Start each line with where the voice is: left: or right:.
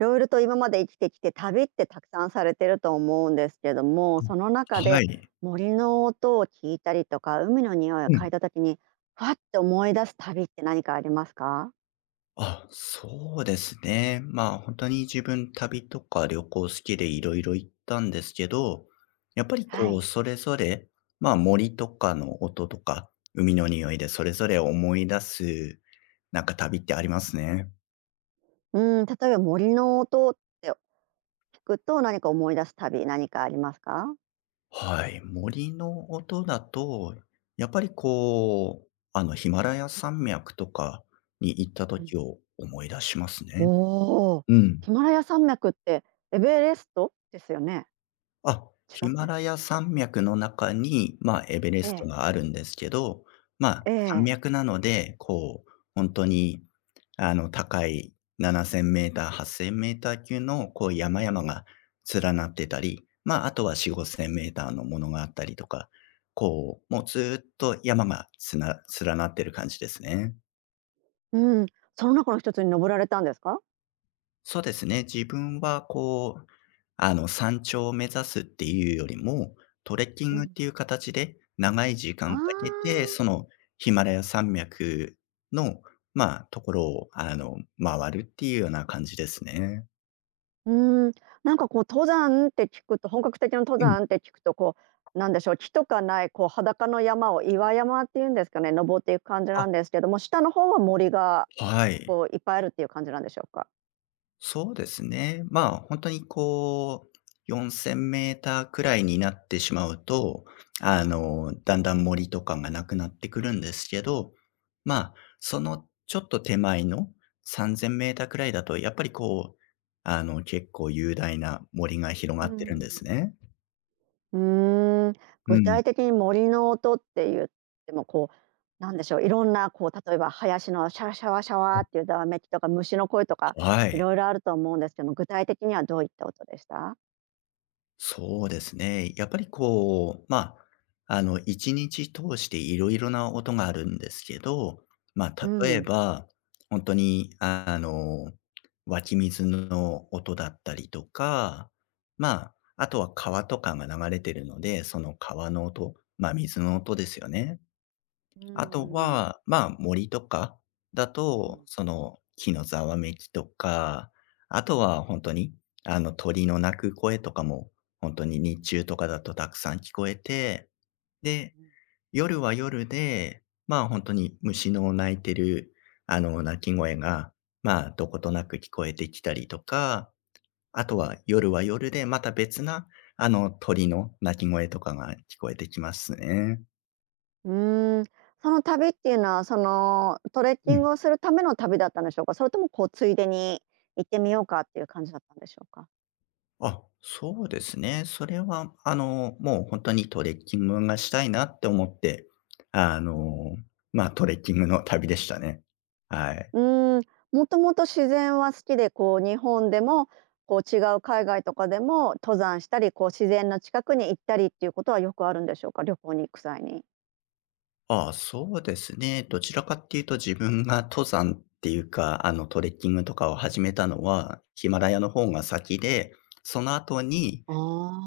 right: いろいろと今まで生きてきて、旅ってたくさんされてると思うんですけども、その
left: あ、
right: 中
left: は
right: で
left: い。
right: 森の音を聞いたりとか、海の匂いを
left: う
right: 嗅
left: ん。
right: いだ時に、ふわって思い出す旅って何かありますか？
left: あ、そうですね。まあ、本当に自分旅とか旅行好きでいろいろ行ったんですけど、やっぱり
right: は
left: こう、
right: い。
left: それぞれ、まあ、森とかの音とか、海の匂いでそれぞれ思い出す、なんか旅ってありますね。
right: うん、例えば森の音って聞くと何か思い出す旅、何かありますか？
left: はい。森の音だと、やっぱりこう、ヒマラヤ山脈とかに行った
right: うん。
left: 時を思い出しますね。
right: おお、
left: うん。
right: ヒマラヤ山脈ってエベレストですよね？
left: あ、
right: 違
left: ヒ
right: っ
left: マ
right: た？
left: ラヤ山脈の中に、まあ、エベレ
right: え
left: スト
right: え。
left: があるんですけど、まあ、
right: え
left: 山
right: え。
left: 脈なので、こう、本当に、高い 7000m、8000m 級の、こう、山々が連なってたり、まあ、あとは4、5000m のものがあったりとか、こう、もうずーっと山が連なってる感じですね。
right: うん、その中の一つに登られたんですか？
left: そうですね。自分はこう、山頂を目指すっていうよりも、トレッキ
right: う
left: ングっ
right: ん。
left: ていう形で長い時
right: あ
left: 間かけて、そ
right: あ。
left: のヒマラヤ山脈の、まあ、ところを、回るっていうような感じですね。
right: うーん、なんかこう登山って聞くと本格的な登
left: うん。
right: 山って聞くとこう、なんでしょう、木とかないこう裸の山を岩山っていうんですかね、登っていく感じ
left: あ、
right: なんですけども、下の方は森が
left: はい。
right: こういっぱいあるっていう感じなんでしょうか？
left: そうですね。まあ、本当にこう、4 0 0 0ーターくらいになってしまうと、だんだん森とかがなくなってくるんですけど、まあ、そのちょっと手前の3 0 0 0ーターくらいだと、やっぱりこう、結構雄大な森が広
right: う
left: がってるんです
right: ん。
left: ね。
right: うーん、
left: う
right: 具
left: ん。
right: 体的に森の音って言ってもこう、なんでしょう、いろんなこう例えば林のシャワシャワシャワ
left: あ、
right: っていうざわめきとか虫の声とか
left: は
right: い
left: い。
right: ろいろあると思うんですけども、具体的にはどういった音でした？
left: そうですね。やっぱりこう、まあ、1日通していろいろな音があるんですけど、ま
right: う
left: あ、例え
right: ん。
left: ば、本当に、湧き水の音だったりとか、まあ、あとは川とかが流れてるので、その川の音、まあ、水の音ですよね。
right: う
left: あと
right: ん、
left: は、まあ、森とかだ
right: う
left: と、
right: ん。
left: その、木のざわめきとか、あとは本当に、鳥の鳴く声とかも、本当に日中とかだとたくさん聞こえて、で、夜は夜で、まあ、本当に虫の鳴いてる、鳴き
right: うん、
left: 声が、まあ、どことなく聞こえてきたりとか、あとは夜は夜でまた別な、鳥の鳴き声とかが聞こえてきますね。
right: うーん、その旅っていうのは、そのトレッキ
left: う
right: ン
left: ん。
right: グをするための旅だったんでしょうか？それともこうついでに行ってみようかっていう感じだったんでしょうか？
left: あ、そうですね。それは、もう本当にトレッキングがしたいなって思って、あの、トレッキングの旅でしたね。はい。
right: うーん、もともと自然は好きで、こう日本でも、こう違う海外とかでも登山したり、こう自然の近くに行ったりっていうことはよくあるんでしょうか？旅行に行く際に。
left: ああ、そうですね。どちらかっていうと自分が登山っていうか、トレッキングとかを始めたのは、ヒマラヤの方が先で、その後に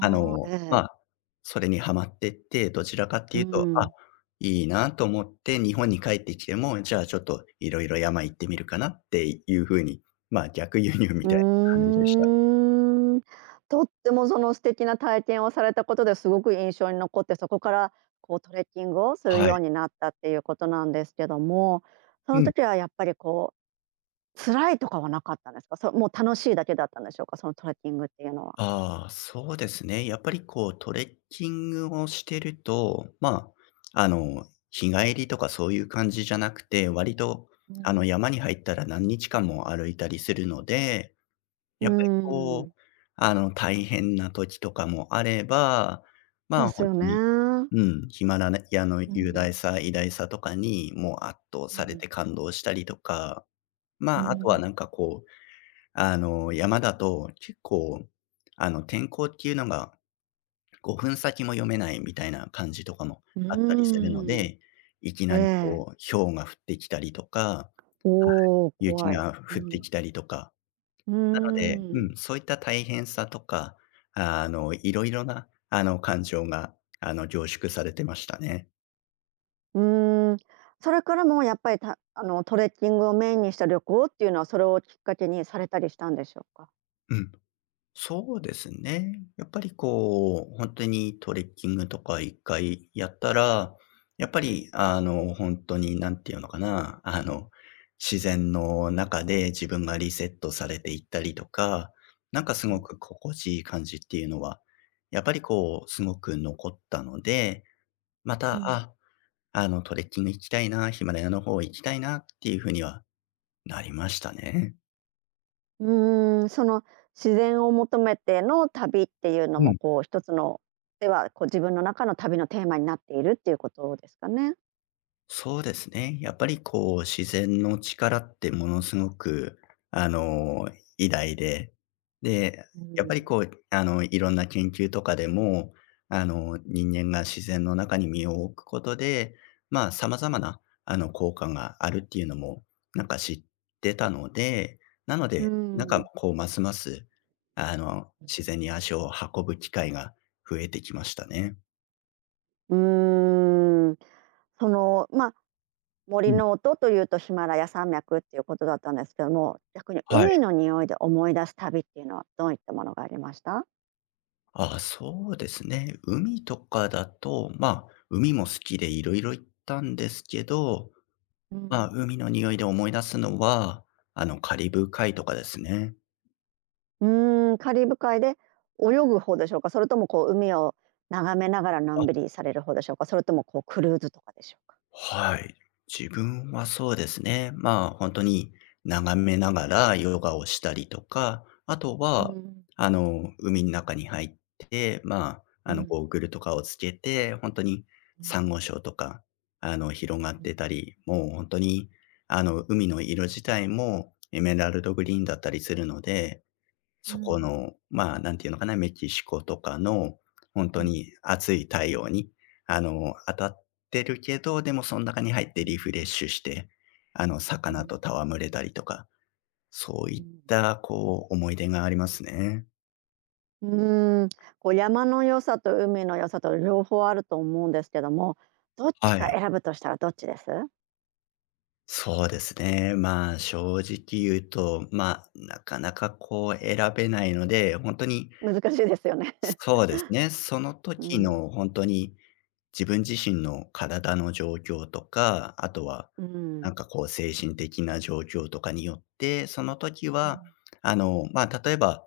right: あ、え
left: まあ、
right: え。
left: それにはまって、どちらかっ
right: う
left: ていうと、あ、
right: ん。
left: いいなと思って日本に帰ってきても、じゃあちょっといろいろ山行ってみるかなっていう風に、まあ、逆輸入み
right: う
left: たいな感じでした。
right: ーん。とってもその素敵な体験をされたことですごく印象に残って、そこからこうトレッキングをする
left: は
right: よ
left: い。
right: うになったっていうことなんですけども、そ
left: う
right: の
left: ん。
right: 時はやっぱりこう辛いとかはなかったんですか？もう楽しいだけだったんでしょうか？そのトレッキングっていうのは。
left: ああ、そうですね。やっぱりこうトレッキングをしてると、まあ、日帰りとかそういう感じじゃなくて、割と
right: うん。
left: 山に入ったら何日間も歩いたりするので
right: うー
left: やっぱりこ
right: ん、
left: う、大変な時とかもあれば、ま
right: で
left: あ、
right: す
left: ほん
right: よ
left: とに、
right: ね。
left: うん、ヒマラヤの
right: う
left: 雄
right: ん、
left: 大さ、偉大さとかにもう圧倒
right: う
left: され
right: ん、
left: て感動したりとか、
right: う
left: まあ、あとは
right: ん。
left: なんかこう、山だと結構、天候っていうのが5分先も読めないみたいな感じとかも
right: う
left: あったりするの
right: ーん。
left: で、いき
right: え
left: なり
right: え。
left: こう、雹が降ってきたりとかは
right: おおー、
left: い、雪
right: 怖い。
left: が
right: う
left: 降って
right: ん。
left: きたりとか
right: うー
left: なので、う
right: ん。
left: ん、そういった大変さとか、いろいろな、感情が、凝縮されてましたね。
right: うーん、それからもやっぱり、たあの、トレッキングをメインにした旅行っていうのは、それをきっかけにされたりしたんでしょうか？
left: うん。そうですね。やっぱりこう、本当にトレッキングとか一回やったら、やっぱり、になんていうのかな、自然の中で自分がリセットされていったりとか、なんかす
right: う
left: ご
right: ん、
left: く心地いい感じっていうのは、やっぱりこう、すごく残ったので、ま
right: う
left: た、
right: ん。
left: トレッキング行きたいな、ヒマラヤの方行きたいなっていう風にはなりましたね。
right: うーん、その自然を求めての旅っていうの
left: う
right: も、
left: ん。
right: こう、一つのでは、こう、自分の中の旅のテーマになっているっていうことですかね？
left: そうですね。やっぱりこう、自然の力ってものすごく、あの、偉大で、で、
right: う
left: やっぱり
right: ん、
left: こう、いろんな研究とかでも、人間が自然の中に身を置くことで、まあ、様々な、効果があるっていうのも、なんか知ってたので、なの
right: うー
left: で、なんか
right: ん。
left: こう、ますます、自然に足を運ぶ機会が増えてきましたね。
right: うーん、その、ま、森
left: うん、
right: の音というとヒマラヤ山脈っていうことだったんですけども、逆に
left: は
right: 海
left: い。
right: の匂いで思い出す旅っていうのはどういったものがありました？
left: あ、そうですね。海とかだと、まあ、海も好きでいろいろ行ったんですけど、
right: う
left: まあ、
right: ん。
left: 海の匂いで思い出すのは、カリブ海とかですね。
right: うーん、カリブ海で泳ぐ方でしょうか？それともこう海を眺めながらのんびりされる方でしょうか？それともこうクルーズとかでしょうか？
left: はい。自分はそうですね。まあ、本当に眺めながらヨガをしたりとか、あとは、海の中に入って、まあ、ゴーグルとかをつけて、本当にサンゴ礁とか、広がってたり、もう本当に、海の色自体もエメラルドグリーンだったりするので、そこの、まあ、なんていうのかな、メキシコとかの、本当に暑い太陽に、当たってるけど、でもその中に入ってリフレッシュして、魚と戯れたりとか、そういった、こう、思い出がありますね。
right: うーん、こう山の良さと海の良さと両方あると思うんですけども、どっち
left: は
right: か
left: い。
right: 選ぶとしたらどっちです？
left: そうですね。まあ、正直言うと、まあ、なかなかこう選べないので、本当に、
right: 難しいですよね。
left: そうですね、その
right: う
left: 時
right: ん、
left: の本当に自分自身の体の状況とか、あとは、
right: う
left: な
right: ん、
left: んかこう精神的な状況とかによって、その時は、まあ、例えば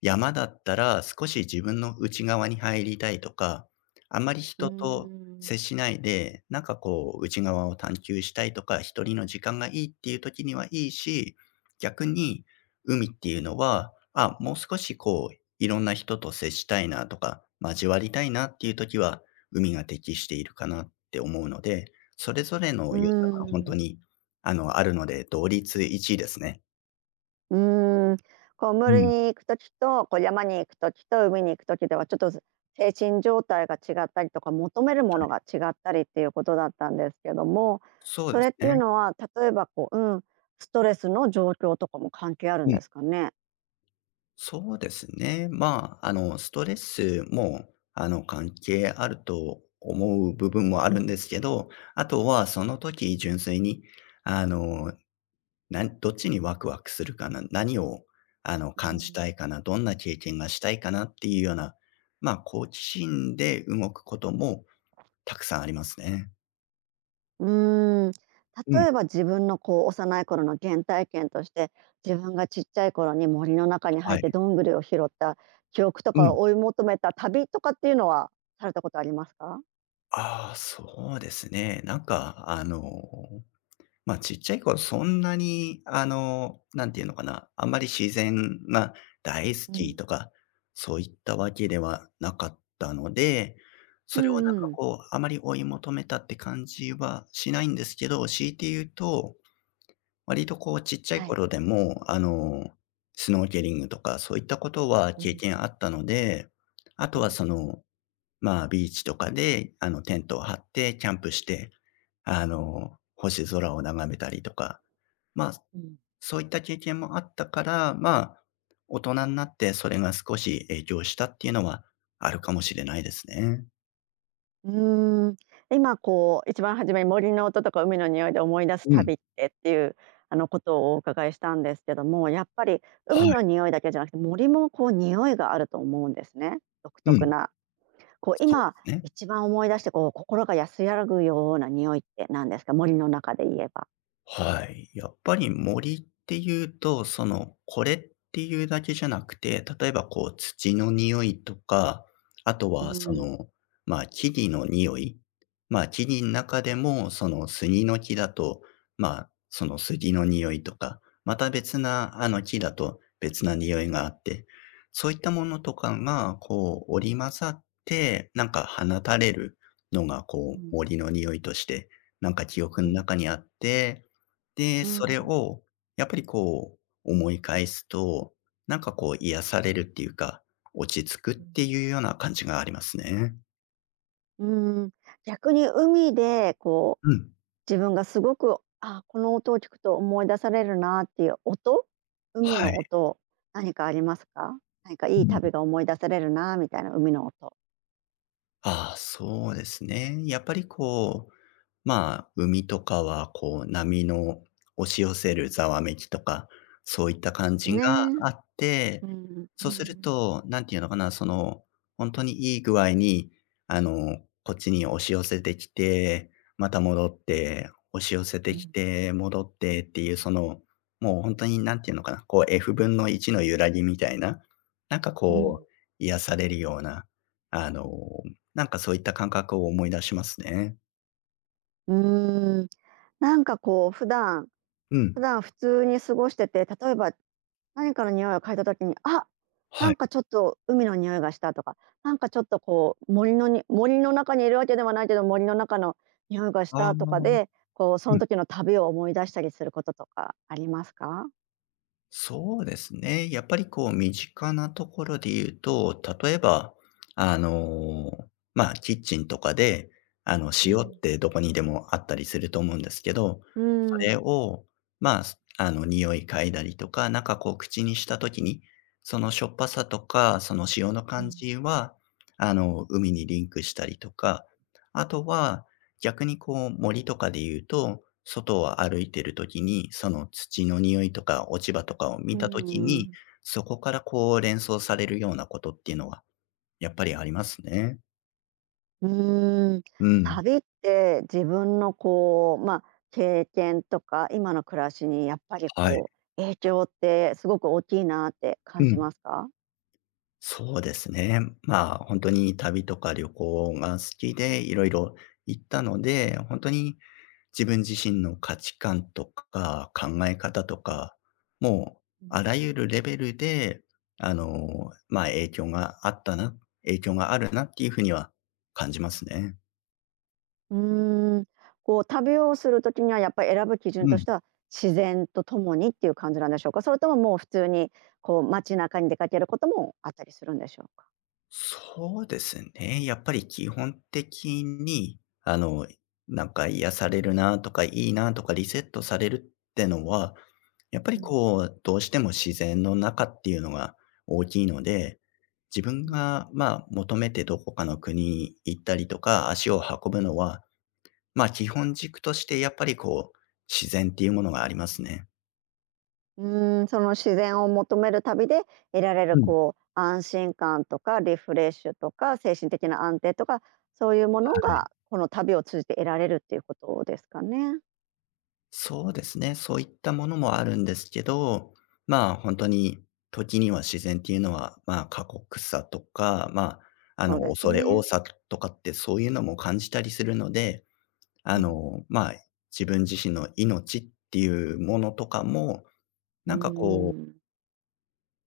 left: 山だったら少し自分の内側に入りたいとか、あんまり
right: う
left: 人と
right: ん、
left: 接しないで、なんかこう内側を探求したいとか、一人の時間がいいっていう時にはいいし、逆に海っていうのは、あ、もう少しこういろんな人と接したいなとか、交わりたいなっていう時は海が適しているかなって思うので、それぞれ
right: う
left: の良さが本当
right: ん。
left: に、あるので、同率一位ですね。
right: うーん、こう
left: う
right: 森
left: ん。
right: に行く時と、こう山に行く時と海に行く時では、ちょっとず精神状態が違ったりとか、求めるも
left: は
right: の
left: い、
right: が違ったりっていうことだったんですけども、
left: そう
right: そ
left: です
right: れっていう
left: ね。
right: のは、例えばこう、うん、ストレスの状況とかも関係あるんですかね？
left: そうですね。まあ、ストレスも、関係あると思う部分もあるんですけど、あとはその時純粋に、あの、どっちにワクワクするかな、何を、感じたいかな、どんな経験がしたいかなっていうような、まあ、好奇心で動くこともたくさんありますね。
right: うーん、
left: う
right: 例
left: ん、
right: えば自分のこう幼い頃の原体験として、自分がちっちゃい頃に森の中に入
left: は
right: っ
left: い。
right: てどんぐりを拾った記憶と
left: う
right: か
left: ん。
right: を追い求めた旅とかっていうのは、されたことありますか？
left: ああ、そうですね。まあ、ちっちゃい頃そんなに、なんていうのかな、あんまり自然が大好きとか、そういったわけではなかったので、
right: う
left: それをなん
right: んう
left: か
right: ん。
left: こう、あまり追い求めたって感じはしないんですけど、強いて言うと、割とこうちっちゃい
right: はい。
left: 頃でも、スノーケリングとかそういったことは経験あったので、あとはその、まあ、ビーチとかで、テントを張ってキャンプして、星空を眺めたりとか、まあ、そういった経験もあったから、まあ、大人になってそれが少し影響したっていうのはあるかもしれないですね。
right: うーん、今こう一番初めに森の音とか海の匂いで思い出す
left: うん、
right: 旅ってっていうあのことをお伺いしたんですけども、やっぱり
left: は
right: 海の
left: い、
right: 匂いだけじゃなくて森もこう匂いがあると思うんですね。独
left: う
right: 特
left: ん、
right: な。こう
left: そう
right: 今
left: ですね。
right: 一番思い出してこう心が安らぐような匂いって何ですか？森の中で言えば。
left: はい。やっぱり森っていうと、その、これっていうだけじゃなくて、例えばこう土の匂いとか、あと
right: う
left: はそ
right: ん。。
left: の、ま、木々の匂い。ま、木々の中でも、その杉の木だと、その杉の匂いとか、また別なあの木だと別な匂いがあって、そういったものとかがこう織り交ざって、なんか放たれるのがこう森の匂いとして、なんか記憶の中にあってで、それをやっぱりこう思い返すと、なんかこう癒されるっていうか、落ち着くっていうような感じがありますね。
right: うん。逆に海でこう
left: うん。
right: 自分がすごく、あ、この音を聞くと思い出されるなっていう音、海
left: は
right: の
left: い。
right: 音、何かありますか？何か
left: う
right: いい
left: ん。
right: 旅が思い出されるなみたいな海の音
left: ああ、そうですね。やっぱりこうまあ、海とかはこう波の押し寄せるざわめきとか、そういった感
right: です
left: じが
right: ね。
left: あって、そうすると、何て言うのかな、本当にいい具合に、あの、こっちに押し寄せてきて、また戻って、押し寄せてきて、戻ってっていう、もう本当に何て言うのかな、こう F 分の1の揺らぎみたいな、なんかこう、癒されるような、あの、なんかそういった感覚を思い出しますね。
right: うーん、なんかこう普段
left: う
right: 普
left: ん。
right: 段普通に過ごしてて、例えば何かの匂いを嗅いだ時に、あ、な
left: は
right: ん
left: い。
right: かちょっと海の匂いがしたとか、なんかちょっとこう森の中にいるわけではないけど、森の中の匂いがし
left: ああ、
right: たとかで、こうそ
left: う
right: の
left: ん。
right: 時の旅を思い出したりすることとかありますか？
left: そうですね。やっぱりこう身近なところで言うと、例えば、あの、まあ、キッチンとかで、あの、塩ってどこにでもあったりすると思うんですけど、それを、まあ、すあの、匂い嗅いだりとか、なんかこう口にした時に、そのしょっぱさとか、その塩の感じは、海にリンクしたりとか、あとは逆にこう森とかで言うと、外を歩いてる時に、その土の匂いとか落ち葉とかを見た時に、そこからこう連想されるようなことっていうのはやっぱりありますね。
right: うーん、
left: うん。
right: 旅って自分のこう、まあ、経験とか、今の暮らしにやっぱり
left: はい。
right: こう、影響ってすごく大きいなって
left: う
right: 感じ
left: ん。
right: ますか？
left: そうですね。まあ、本当に旅とか旅行が好きで、いろいろ行ったので、本当に自分自身の価値観とか考え方とか、もうあらゆるレベルで、まあ、影響があるなっていうふうには感じますね。
right: うーん、こう旅をするときにはやっぱり選ぶ基準
left: う
right: とし
left: ん。
right: ては、自然とともにっていう感じなんでしょうか？それとももう普通にこう街中に出かけることもあったりするんでしょうか？
left: そうですね。やっぱり基本的に、あの、なんか癒されるなとか、いいなとか、リセットされるってのは、やっぱりこう、どうしても自然の中っていうのが大きいので、自分が、まあ、求めてどこかの国に行ったりとか、足を運ぶのは、まあ、基本軸としてやっぱりこう、自然っていうものがありますね。
right: うーん、その自然を求める旅で得られる
left: うん、
right: こう安心感とかリフレッシュとか精神的な安定とかそういうもの
left: はい。
right: がこの旅を通じて得られるっていうことですかね。
left: そうですね。そういったものもあるんですけど、まあ、本当に時には自然っていうのは、まあ、過酷さとか、
right: そうです
left: 恐れ多
right: ね。
left: さとかってそういうのも感じたりするので、あの、まあ、自分自身の命っていうものとかも、なんかこう、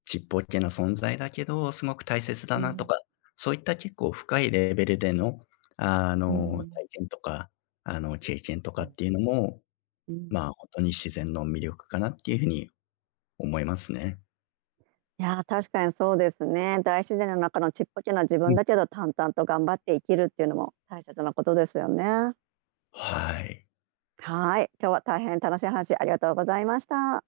left: ちっぽけな存在だけど、すごく大切だなとか、そういった結構深いレベルでの、体験とか、経験とかっていうのも、まあ、ほんとに自然の魅力かなっていう風に思いますね。
right: いやー、確かにそうですね。大自然の中のちっぽけな自
left: う
right: 分
left: ん。
right: だけど淡々と頑張って生きるっていうのも大切なことですよね。
left: はい。
right: はい、今日は大変楽しい話ありがとうございました。